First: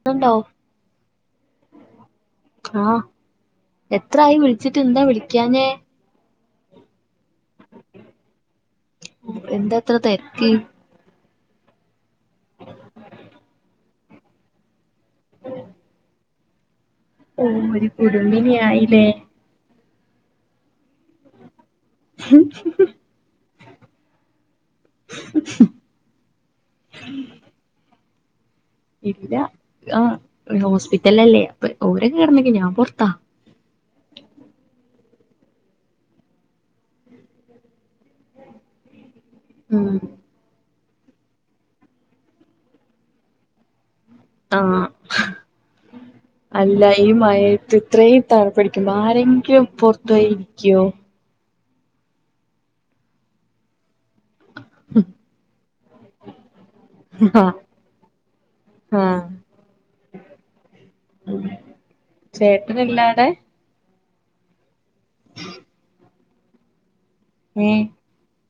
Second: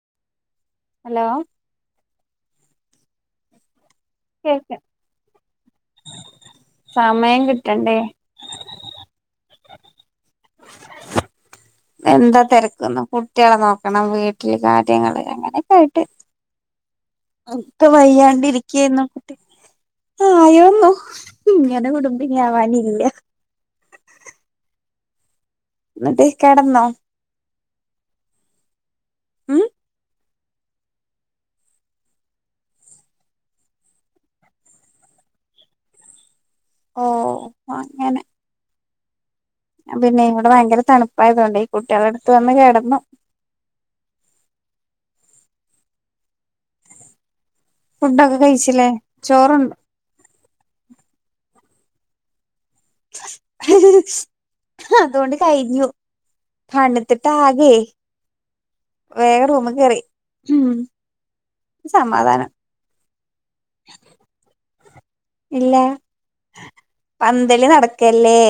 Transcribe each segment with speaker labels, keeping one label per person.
Speaker 1: ക്ക്ണണ്ടോ
Speaker 2: hello
Speaker 1: ആഹ് എത്ര ആയി
Speaker 2: കേക്ക
Speaker 1: വിളിച്ചിട്ട് എന്താ വിളിക്കാഞ്ഞേ
Speaker 2: സമയം കിട്ടണ്ടേ
Speaker 1: എന്താത്ര തെരക്ക്
Speaker 2: എന്താ തെരക്കന്നോ കുട്ടികളെ നോക്കണം വീട്ടില് കാ റ്റ് നിങ്ങള് അങ്ങനെയൊക്കെ ആയിട്ട്
Speaker 1: ഓഹ് ഒരു
Speaker 2: ട്ടും വയ്യാണ്ട്
Speaker 1: കുടുംബിനി ആയില്ലേ
Speaker 2: ഇരിയ്ക്കാരുന്നു കുട്ടി ആയോന്നോ ഇങ്ങനെ കുടുംബിനി ആവാൻ നില്ല എന്നിട്ട് കെടന്നോ
Speaker 1: ഇല്ല ആഹ് ഹോസ്പിറ്റലല്ലേ അപ്പൊ ഓരക്കെ കെടന്ന്ക്ക ഞാൻ പൊറത്താ
Speaker 2: ഓ അങ്ങനെ
Speaker 1: ഉം
Speaker 2: പിന്നെ ഇവിടെ ഭയങ്കര തണുപ്പായതോണ്ടെ ഈ കുട്ട്യാളടുത്ത് വന്ന് കെടന്നു
Speaker 1: ആഹ് അല്ല ഈ മഴേ- ത്ത് ഇത്രേം
Speaker 2: ഫുഡൊക്കെ കഴിച്ചില്ലേ
Speaker 1: തണുപ്പടിക്കുമ്പ ആരെങ്കിലും
Speaker 2: ചോറുണ്ട്
Speaker 1: പൊറത്തോയിരിക്കോ
Speaker 2: [unintelligible] അതുകൊണ്ട് കയ്ഞ്ഞു തണിത്തിട്ടാകെ
Speaker 1: ആഹ്
Speaker 2: വേഗം റൂമികേറി സമാധാനം
Speaker 1: ചേട്ടനില്ലാടെ
Speaker 2: ഇല്ല പന്തല്
Speaker 1: ഏഹ്
Speaker 2: നടക്കല്ലേ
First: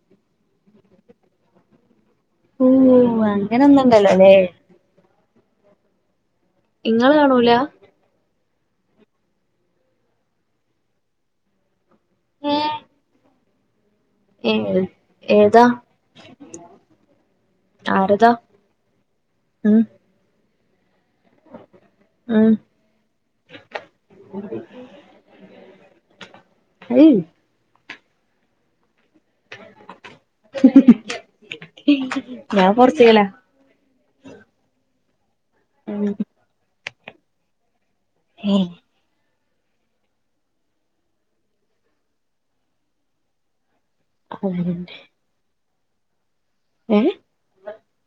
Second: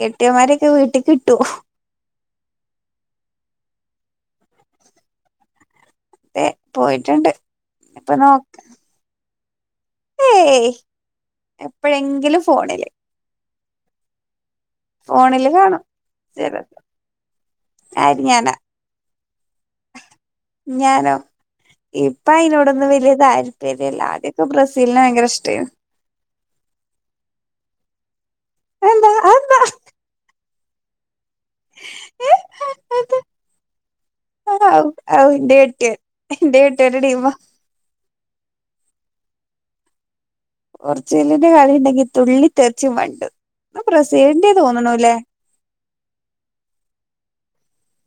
Speaker 2: കെട്ടിയമാരൊക്കെ വീട്ടിൽ കിട്ടൊ
Speaker 1: ഓ അങ്ങനൊന്നുണ്ടല്ലോല്ലേ
Speaker 2: അതെ
Speaker 1: ഇങ്ങള്
Speaker 2: പോയിട്ട്ണ്ട്
Speaker 1: കാണൂല
Speaker 2: ഇപ്പൊ നോ- ഏയ് എപ്പഴെങ്കിലും
Speaker 1: ഏഹ്
Speaker 2: ഫോണില്
Speaker 1: ഏഹ്
Speaker 2: ഫോണില്
Speaker 1: ഏതാ
Speaker 2: കാണും ചില ആര്
Speaker 1: ആരുതാ
Speaker 2: ഞാനാ
Speaker 1: ഉം
Speaker 2: ഞാനോ ഇപ്പ
Speaker 1: ഉം
Speaker 2: അയിനോടൊന്നും വല്യ താരിപര്യില്ല ആദ്യൊക്കെ ബ്രസീലിനെ ഭയങ്കര ഇഷ്ടായിന്
Speaker 1: അഹ്
Speaker 2: അയെന്താ ഏ
Speaker 1: [unintelligible] ഞാൻ
Speaker 2: അതെന്താ
Speaker 1: പോർച്ച്ഗല
Speaker 2: ഔ ഔ എന്റെ കെട്ടിയോൻ എന്റെ കെട്ടിയോന്റെ ടീമ
Speaker 1: ഏഹ്
Speaker 2: പോർച്ചഗലിന്റെ കളി ഉണ്ടെങ്കി തുള്ളി തെറിച്ചും മണ്ട് ഇന്ന് ബ്രസീലിന്റയ
Speaker 1: അതന്നെ
Speaker 2: തോന്നണൂല്ലേ
Speaker 1: ഏ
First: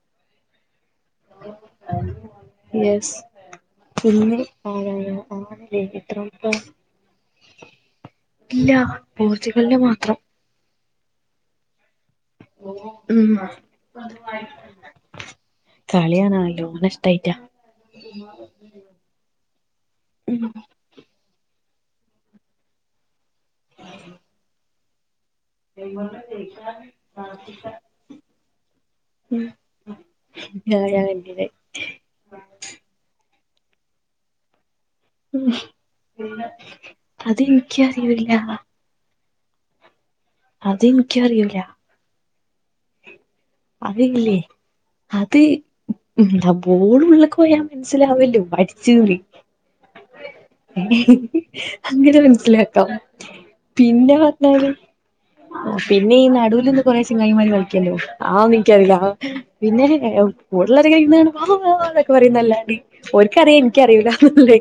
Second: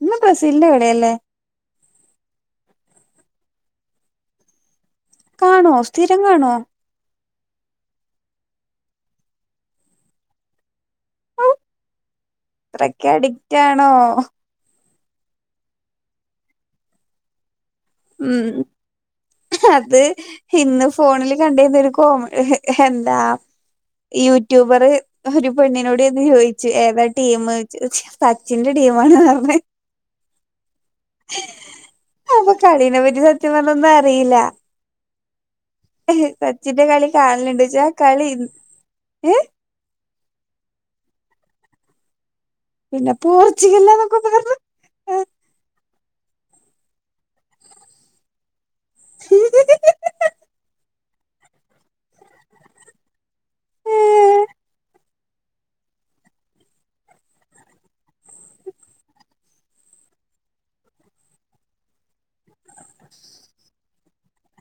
Speaker 2: ഇന്ന് ബ്രസീലിന്റെ കളി-
Speaker 1: യസ്സ് പിന്നെ [unintelligible] ആറ്
Speaker 2: കാണോ സ്ഥിരം കാണോ
Speaker 1: എത്രാമത്തെ ഇല്ല പോർച്ചുഗലിന് മാത്രം
Speaker 2: ഔ ഇത്രക്ക്
Speaker 1: ഉം
Speaker 2: അഡിക്റ്റ് ആണോ
Speaker 1: കളിയാണനല്ലോണ ഇഷ്ടായിറ്റാ
Speaker 2: ഉം അത് ഇന്ന് ഫോണില് കണ്ടിരുന്നൊരു കോമ എന്താ യൂട്യൂബറ് ഒരു പെണ്ണിനോടെന്ന് ചോയ്ച്ച് ഏതാ ടീമ് ചോയ്ച്ച് സച്ചിന്റെ ടീമാണ് പറഞ്ഞ്
Speaker 1: ആഹ് ഞാകണ്ടീന്
Speaker 2: അപ്പൊ കളീനെ പറ്റി സത്യം പറഞ്ഞൊന്നും അറിയില്ല.
Speaker 1: ഉം
Speaker 2: സച്ചിന്റെ കളി കാണല്ണ്ട്ച്ചാ കളി
Speaker 1: എനിക്കറിയൂല അതെനിക്കുംഅറിയൂല.
Speaker 2: പിന്നെ പോർച്ചുഗലാന്നൊക്കെ
Speaker 1: അതില്ലേ
Speaker 2: പറഞ്ഞു
Speaker 1: അത് ന്താ ബോളുള്ളക്ക് പോയ മനസ്സിലാവല്ലോ അടിച്ചൂറി. അങ്ങനെ മനസിലാക്കാം. പിന്നെപറങ്ങ്ല് പിന്നെ ഈ നടുവിലിന്ന് കൊറേചങ്ങായ്മാറ് കളി ക്കല്ലോ ആനൊനിക്കറിയില്ല പിന്നെ കൂടൊളോരെക്കിര്ന്നകാണുമ്പ വ വ വൊക്കെ പറയുന്നല്ലാണ്ട്. ഓര്ക്കറിയാം എനിക്കറിയൂല്ലന്നൊള്ളെ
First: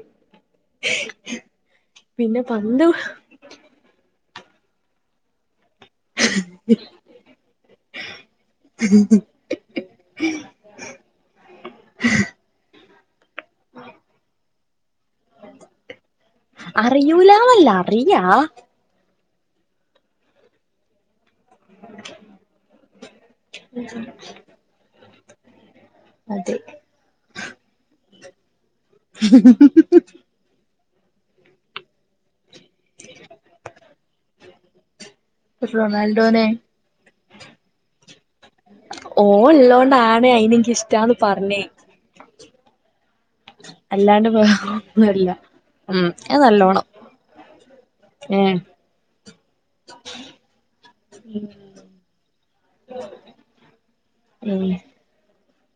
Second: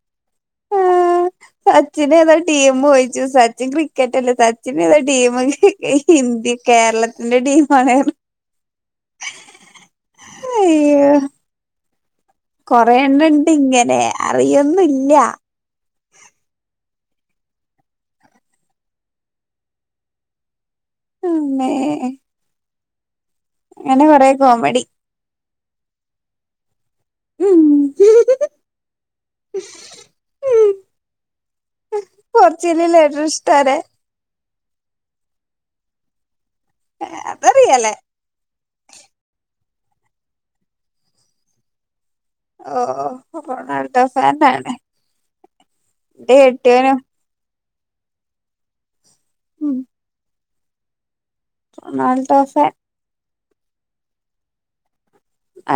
Speaker 2: ആഹ് സച്ചിന് ഏതാ
Speaker 1: പിന്നെ പന്ത്
Speaker 2: ടീമോയിച്ചു സച്ചിൻ ക്രിക്കറ്റ് അല്ലെ. സച്ചിനേത ടീമ് ഇന്ത്യ കേരളത്തിന്റെ ടീ ആയ
Speaker 1: ഉം
Speaker 2: കൊറയണണ്ട് ഇങ്ങനെ അറിയൊന്നല്ല.
Speaker 1: അറിയൂലാവല്ല അറിയാ
Speaker 2: ന്നേ അങ്ങനെ കൊറെ കോമഡി.
Speaker 1: അതെ
Speaker 2: ഉം
Speaker 1: [unintelligible]
Speaker 2: പോർച്ചല് ഏറ്റവും ഇഷ്ടാരെ?
Speaker 1: റൊണാൾഡോനെ
Speaker 2: അതറിയാലേ
Speaker 1: ഓല്ലോ നാണ് അയിനെനക്ക് ഇഷ്ടാന്ന് പറഞ്ഞേ.
Speaker 2: ഓ ഓ
Speaker 1: അല്ലാണ്ട് പോന്നല്ല ഉം
Speaker 2: എന്റെ
Speaker 1: അ നല്ലോണം
Speaker 2: കെട്ടിയോനും
Speaker 1: ഏ
Speaker 2: ഉം നാല് ദോഫെ
Speaker 1: ഉം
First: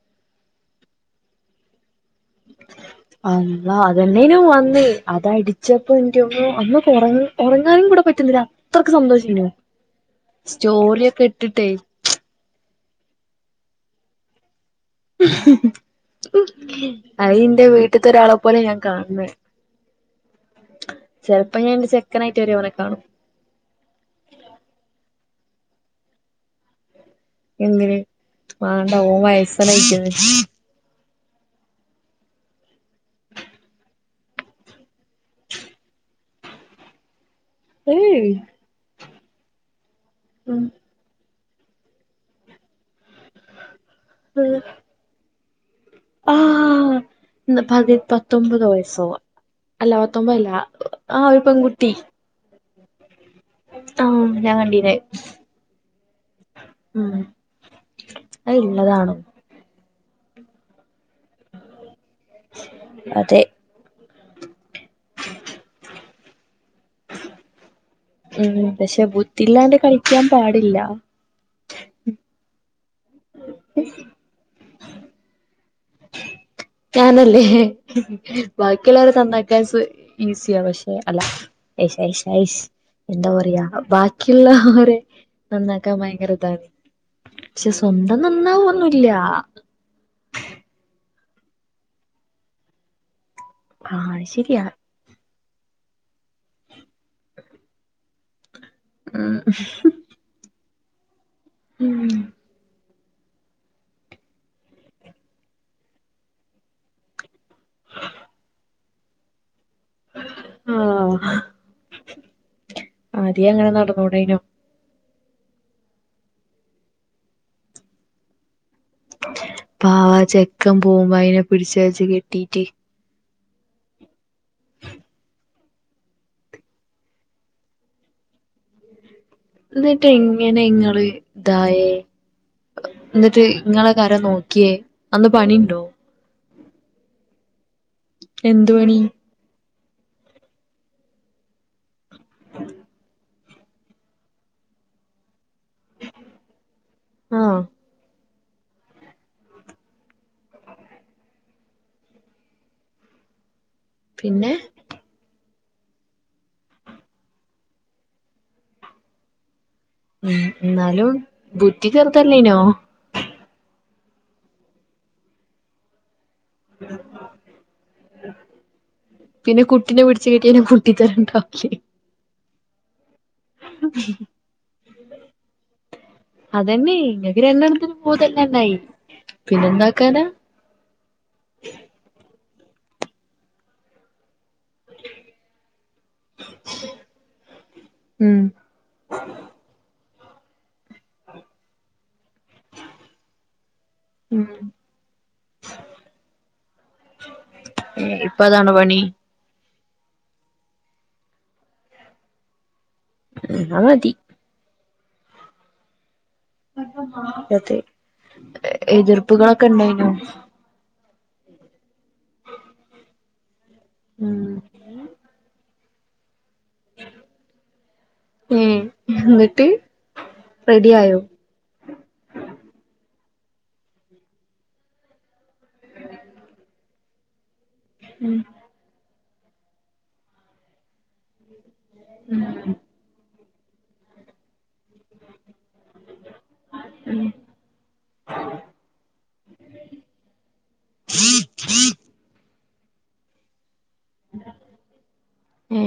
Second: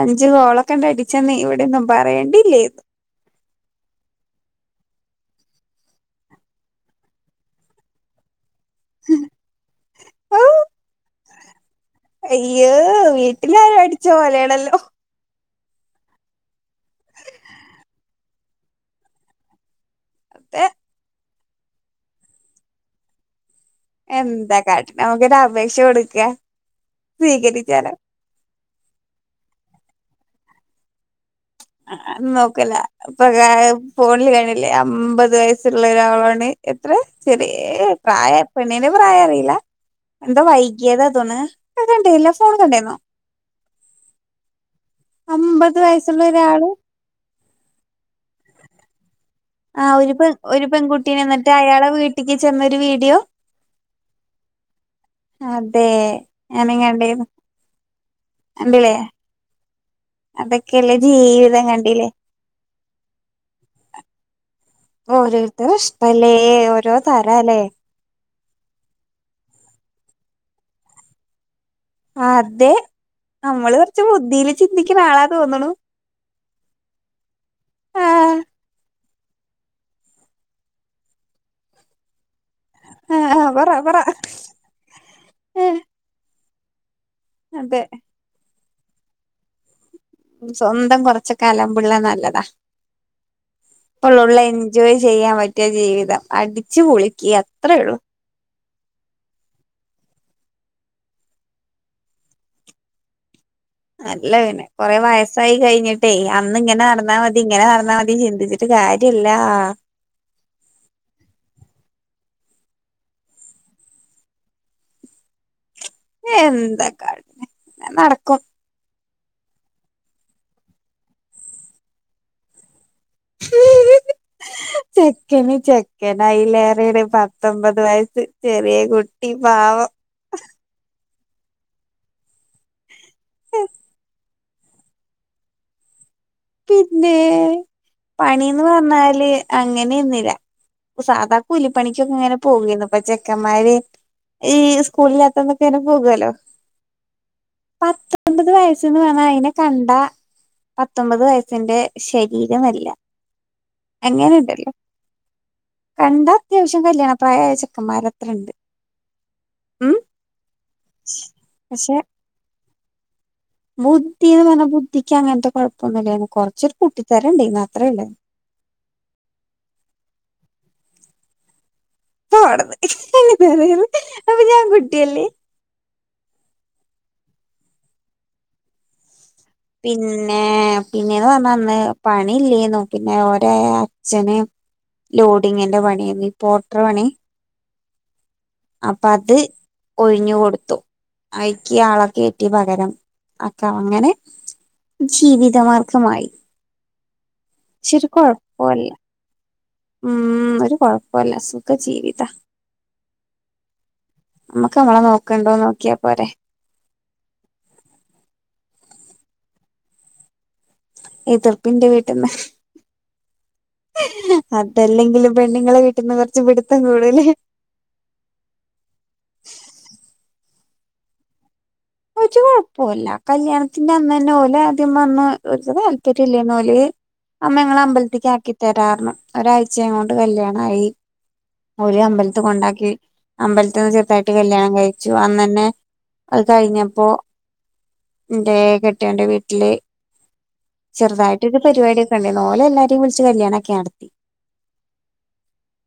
Speaker 2: അഞ്ചു ഗോളൊക്കെ ഉണ്ട അടിച്ചന്ന് ഇവിടെന്നും.
Speaker 1: അളള അതെന്നേനു അത അടിച്ചപ്പോ എന്റെന്നും അന്നൊ ഉറങ്ങാനും കൂടെ പറ്റുന്നില്ല. അത്രക്കെ സന്തോഷേനു സ്റ്റോറിയൊക്കെ ഇട്ടിട്ടേ
Speaker 2: അയ്യ വീട്ടിലാരോ അടിച്ചോ പോലയാണല്ലോ?
Speaker 1: അയി എന്റെ വീട്ടത്തെ ഒരാളെപ്പോലെ ഞാൻ കാണണ്.
Speaker 2: അതെ
Speaker 1: ചെപ്പോ ഞാൻന്റെ സെക്കൻ ആയിട്ട് വരവനെ കാണും.
Speaker 2: എന്താ കാട്ട നമുക്കിത് അപേക്ഷ കൊടുക്ക. സ്വീകരിച്ചാലോ
Speaker 1: എന്ന് വാണ്ട ഓ വയസനയിക്ണ്
Speaker 2: ആ നോക്കല ഇപ്പൊ ഫോണില് കാണില്ലേ അമ്പത് വയസ്സുള്ള ഒരാളാണ്. എത്ര ശെരി പ്രായ
Speaker 1: ഏയ്
Speaker 2: പിന്നേ പെണ്ണിന്റെ പ്രായ അറിയില്ല എന്താ
Speaker 1: ഉം
Speaker 2: വൈകിയത അതോന്ന്. [unintelligible] കണ്ടേല്ല ഫോൺ കണ്ടേന്നോ?
Speaker 1: ആഹ
Speaker 2: അമ്പത് വയസ്
Speaker 1: ആ പ പത്തൊമ്പത് വയസ്സോ?
Speaker 2: ആ
Speaker 1: അല്ല
Speaker 2: ഒരു പെ
Speaker 1: പത്തൊമ്പതല്ല
Speaker 2: ഒരു പെൺകുട്ടി നെ
Speaker 1: ആഹ് ഒരു
Speaker 2: ന്നിട്ട് അയാളെ
Speaker 1: പെൺകുട്ടി
Speaker 2: വീട്ടിലക്ക് ചെന്നൊരു വീഡിയോ
Speaker 1: ആഹ് ഞാൻ കണ്ടീനെ
Speaker 2: അതെ ഞാനിങ്ങട്ടെ
Speaker 1: അത്ള്ളതാണോ
Speaker 2: അതൊക്കെയല്ലേ ജീവിതം കണ്ടില്ലേ
Speaker 1: അതെ
Speaker 2: ഓരോരുത്തർും ഇഷ്ടല്ലേ ഓരോ താരല്ലേ.
Speaker 1: ഉം പക്ഷെ ബുത്തില്ലാണ്ട് കളിക്കാൻ പാടില്ല.
Speaker 2: അതെ നമ്മള് കുറച്ച് ബുദ്ധിയില് ചിന്തിക്കണ ആളാ തോന്ണു
Speaker 1: ഉ [inaudible] ഞാനല്ലേ
Speaker 2: ആഹ്
Speaker 1: ബാക്കിയുള്ളരെ തന്നാക്കാ ഈസിയ പക്ഷെ അല്ല ശരി
Speaker 2: ആഹ്
Speaker 1: അയ്സ്എന്താ
Speaker 2: ആഹ്
Speaker 1: പറയാ
Speaker 2: പറ പറ
Speaker 1: ബാക്കിയുളേളരെ
Speaker 2: ഏഹ്
Speaker 1: നന്നാക്കാൻ ഭയങ്കര ഇതാണ്. പക്ഷെ
Speaker 2: അതെ
Speaker 1: സ്വന്തം നന്നാവൊന്നുല്യാ
Speaker 2: സ്വന്തം കുറച്ചൊക്കെ അല്ല പിള്ളെ നല്ലതാ
Speaker 1: ആഹ്
Speaker 2: അപ്പള്ളള്ള
Speaker 1: ശരിയാ
Speaker 2: എൻജോയ് ചെയ്യാൻ പറ്റ നിത്യജീവിതം അടിച്ചു പൊളിക്കാ അത്രയള്ളു
Speaker 1: ഉം ഉംഹ്
Speaker 2: അല്ലപിന്നെ കൊറെ വയസ്സായി കഴിഞ്ഞിട്ടേ അന്ന്ങ്ങനെ നടന്നാ മതി ഇങ്ങനെ നടന്നാ മതി ചിന്തിച്ചിട്ട് കാ കാര്യല്ലാ
Speaker 1: ആഹ് ആദ്യ അങ്ങനെ നടന്നുടെനോ?
Speaker 2: എന്താ കാട്ട്ണെ ഇങ്ങനെനടക്കും
Speaker 1: പാവാ ചെക്കം പോവുമ്പോ അയിനെ പിടിച്ച് വെച്ച് കെട്ടീട്ട്
Speaker 2: ചെക്കന് ചെക്കനൈലേറേണ് പത്തൊമ്പത് വയസ്സ് ചെറ്യേ കു
Speaker 1: ന്ന്ട്ട് എങ്ങനെ ഇങ്ങള് ഇതായേ? ഇന്ന്ട്ട് ഇങ്ങളെക്കെ ആരാ നോക്ക്യേ അന്ന് പണിണ്ടോ?
Speaker 2: പിന്നേ പന്നീന്ന്
Speaker 1: എന്ത് പണി
Speaker 2: പറഞ്ഞാല് അ അങ്ങനേര്ന്നില സാധാ കൂലിപ്പണിക്കൊക്കെങ്ങനെ പോകേര്ന്നു ഇപ്പ ചെ ചെക്കമ്മാര് ഈ സ്കൂളില്ലാത്തന്നൊക്കെങ്ങനെ പോകോലോ
Speaker 1: ആഹ്
Speaker 2: പത്താ പത്തൊമ്പത് വയസ്ന്ന് പറഞ്ഞാ അയിനെ കണ്ടാ പത് പത്തൊമ്പത് വയസിന്റെ ശരീരമല്ല
Speaker 1: പിന്നെ
Speaker 2: അങ്ങനെണ്ടല്ലോ കണ്ട അത്യാവ്ശ്യം കല്യാണ പ്രായായ ചെക്കമ്മാരത്രണ്ട്
Speaker 1: ഉം ന്നാലും ബുദ്ധി
Speaker 2: പക്ഷെ
Speaker 1: ചെർതല്ലെയ്നോ?
Speaker 2: ബുദ്ധീന്ന് പറഞ്ഞാ ബുദ്ധിക്കങ്ങനത്തെ കൊഴപ്പൊന്നുല്ലയ്ന്നു കൊറച്ചൊര് കുട്ടിത്തരണ്ടായ്ന്നു അത്രേയൊള്ളു
Speaker 1: കുട്ടിത്തരണ്ടാവൂലെ?
Speaker 2: പോ ഔട്ന്ന് അപ്പൊ ഞാം കുട്ട്യല്ലേ?
Speaker 1: അതന്നെ ഇങ്ങക്ക് രണ്ടെണ്ണത്തിനും ബോധല്ലാണ്ടായി പിന്നെന്താക്കാനാ
Speaker 2: പിന്നെ പിന്നേന്ന് പറഞ്ഞാ അന്ന് പണി ഇല്ലേന്നു പിന്നെ ഓരെ അച്ഛന് ലോഡിങ്ങിന്റെ പണിയേന്ന് ഈ പോട്ടറ പണി
Speaker 1: ഉം
Speaker 2: അപ്പ അത് ഒഴിഞ്ഞു കൊടുത്തു അയ്ക്കി ആളൊക്കെ റ്റി പകരം അപ്പൊ അങ്ങനെ
Speaker 1: ഉം
Speaker 2: ജീവിതമാർഗമായി ച്ചൊരു
Speaker 1: ഇപ്പൊ അതാണ്
Speaker 2: കൊഴപ്പോല്ലാ
Speaker 1: പണി
Speaker 2: ഉം ഒരു കൊഴപ്പോല്ല സുഖ ജീവിത
Speaker 1: ഉം ന്നാമതി
Speaker 2: ക്കമ്മളെ നോക്ക്ണ്ടോ നോക്കിയാ പോരെ.
Speaker 1: അതെ എതിർപ്പ്കളൊക്കെണ്ടെയ്നോ
Speaker 2: എതിർപ്പിന്റെ വീട്ട്ന്ന് ഹ്
Speaker 1: ഉം
Speaker 2: അതല്ലെങ്കിലും പെണ്ണുങ്ങളെ വീട്ട
Speaker 1: ഉം ന്ന്ട്ട് റെഡിയായോ
Speaker 2: ഒരു കൊഴപ്പോല്ല കല്യാണത്തിന്റെ അന്നെന്നെ ഓലാദ്യം പർഞ്ഞു ഓര്ക്ക് താല്പര്യല്ലേന്നോല് അമ്മേ ങ്ങളെ അമ്പല്ത്ത്ക്കാക്കി തരാറ്ഞ്ഞു ഒരാഴ്ച്ചോണ്ട് കല്യാണായി ഓല് അമ്പല്ത്ത് കൊണ്ടാക്കി അമ്പലത്ത്ന്ന് ചെറ്തായിട്ട് കല്യാണം കഴിച്ചു അന്നെന്നെ കഴിഞ്ഞപ്പോ ന്റെ കെട്ടിയോന്റെ വീട്ടില് ചെറുതായിട്ടൊരു പരിവാടിയൊക്കെ ണ്ടേന്നു ഓല് എല്ലാരെ വിളിച്ച് കല്യാണാക്കി നടത്തി.
Speaker 1: ഏ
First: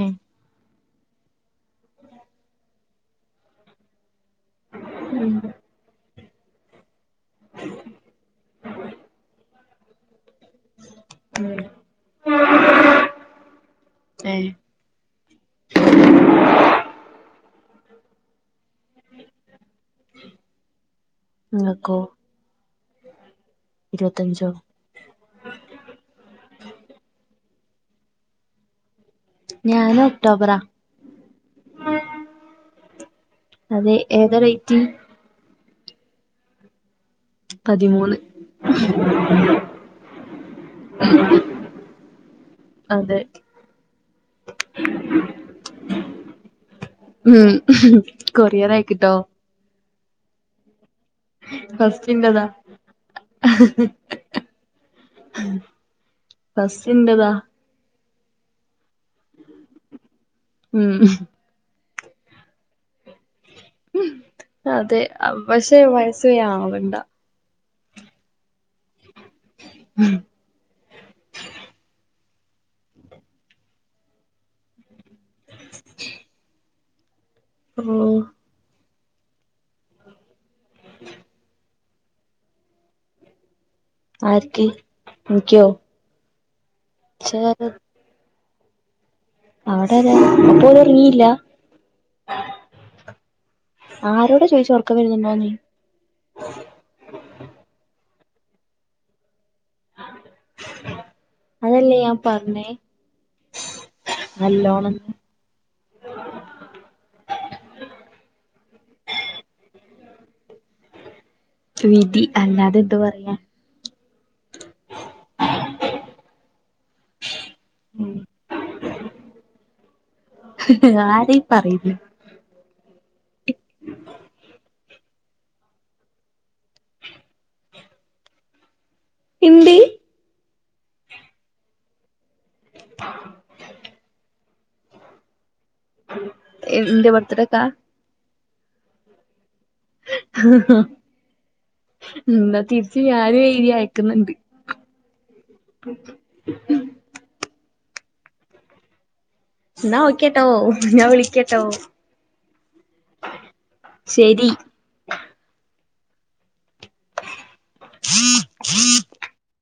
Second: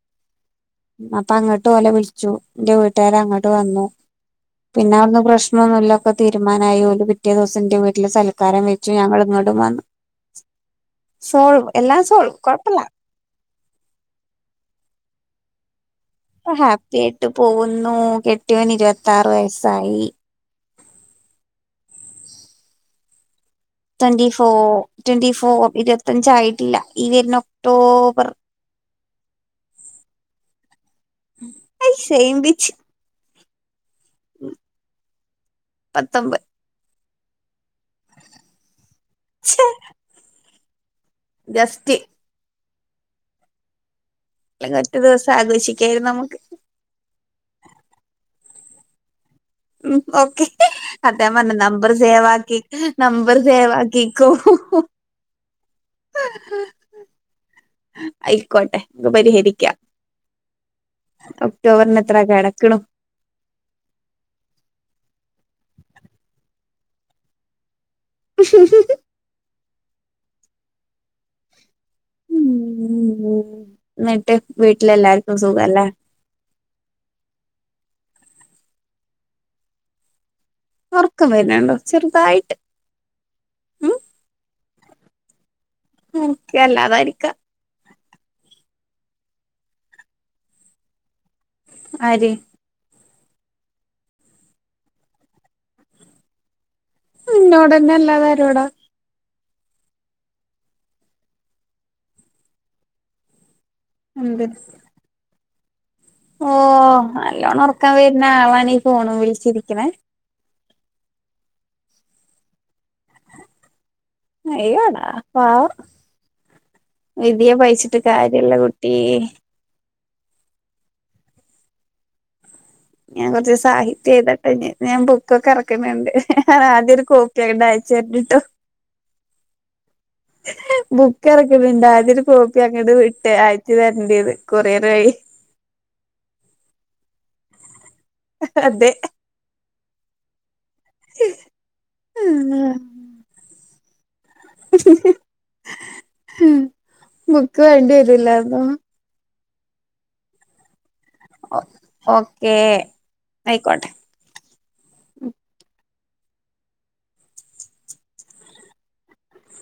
Speaker 2: അപ്പൊ അങ്ങട്ട് ഓലെ വിളിച്ചു ന്റെ വീട്ട്കാര് അങ്ങട്ട് വന്നു പിന്നെ അവിടുന്ന് പ്രശ്ന ലൊക്കെ തീരുമാനായി പിറ്റേ ദിവസം ന്റെ വീട്ടില് സൽക്കാരം വെച്ചു ഞങ്ങള് ഇങ്ങോട്ടും വന്നു. സോൾവ് എല്ലാം സോൾവ് കൊഴപ്പല്ല
Speaker 1: ഏ
Speaker 2: പ്പോ ഹാപ്പി ആയിട്ട് പോകുന്നു കെ ട്ട്യോന് ഇരുവത്താറ് വയസ്സായി
Speaker 1: നിങ്ങക്കോ
Speaker 2: ട്വന്റി ഫോ
Speaker 1: ഇരുപത്തഞ്ചോ
Speaker 2: ട്വന്റി ഫോർ ഇരുപത്തഞ്ചായി ട്ടില്ലാ ഈ വരുന്ന ഒക്ടോബർ.
Speaker 1: ഞാന് ഒക്ടോബറാ
Speaker 2: അയ് സെയിം ബീച്ച്
Speaker 1: അതെ ഏതാ റേറ്റ്
Speaker 2: പത്തൊമ്പത്
Speaker 1: പതിമൂന്ന്
Speaker 2: ഗസ്റ്റ്
Speaker 1: അതെ
Speaker 2: അല്ലെങ്കി ഒറ്റ ദിവസം ആഘോഷിക്കായിരുന്നു നമുക്ക്
Speaker 1: ഉം കൊറിയറ ആയിക്കിട്ടോ
Speaker 2: ഉം ഓക്കെ അതെ ഞാൻ പറഞ്ഞ നമ്പർ
Speaker 1: ഫസ്റ്റ്
Speaker 2: സേവാ
Speaker 1: ഇന്റതാ
Speaker 2: ആക്കി നമ്പർ സേവാ ആക്കിക്കോ
Speaker 1: ഫസ്റ്റ്ന്റത
Speaker 2: ആയിക്കോട്ടെ പരിഹരിക്ക
Speaker 1: ഉം
Speaker 2: ഒക്ടോബറിന എത്ര കെടക്ക്ണു
Speaker 1: ഹുംഅതെ പക്ഷേ വയസ് യാവണ്ട
Speaker 2: [unintelligible]
Speaker 1: [inaudible]
Speaker 2: ഉം ന്ട്ട് വീട്ടിലെല്ലാർക്കും സുഖ ല്ലേ
Speaker 1: ഓ
Speaker 2: ഉറക്കം വെര്ണുണ്ടോ ചെറുതായിട്ട്
Speaker 1: ആര്ക്കി ഇനിക്കോ
Speaker 2: എനക്ക് അല്ലാതാരിക്കാ
Speaker 1: അവടാരാ അപ്പോല് ഒറങ്ങില്ല
Speaker 2: ആര്
Speaker 1: ആരോട ചോദിച്ചോ ഒറക്ക വരുന്നുണ്ടോന്ന്
Speaker 2: ഇന്നോടന്നെ അല്ലാതാരോടാ
Speaker 1: അതല്ലേ ഞാ പറഞ്ഞേ
Speaker 2: എന്ത്
Speaker 1: നല്ലോണ്
Speaker 2: ഓ നല്ലോണം ഒറക്കം വരുണ ആളണീ ഫോണും വിളിച്ചിരിക്കിണേ
Speaker 1: വിധി അല്ലാതെ പറയാ
Speaker 2: അയ്യോടാ പാവം വിധിയെ പൈച്ചിട്ട് കാര്യല്ല കുട്ടി
Speaker 1: ആര ഈ പറിയിണ്
Speaker 2: ഞാൻ കൊറച്ച് സാഹിത്യ എഴ്തട്ടിനി ഞാൻ ബുക്കൊക്കെ എറക്ക്ന്ന്ണ്ട് ആദ്യ ഒരു കോപ്പിയങ്ങട്ടയ [unintelligible]
Speaker 1: ഹിന്ദി
Speaker 2: ബുക്ക് എറക്ക്ണ്‌ണ്ട് ആദ്യം ഒരു കോപ്പി അങ്ങട്ട് വിട്ടേ അയച്ച് തരണ്ടന്ന് കൊറിയറായി
Speaker 1: എന്ത് വത്തട്ത്ത
Speaker 2: അതെ
Speaker 1: നാ തിരിച്ച് ഞാനും എഴുതി അയക്ക് ന്ന്ണ്ട്
Speaker 2: ബുക്ക് വേണ്ടി വെരുലെ അപ്പം
Speaker 1: ന്നാ ഓക്കേട്ടോ ഞാ
Speaker 2: ഓ
Speaker 1: വിളിക്കട്ടോ
Speaker 2: ഓക്കേ ആയിക്കോട്ടെ
Speaker 1: ശരി [unintelligible]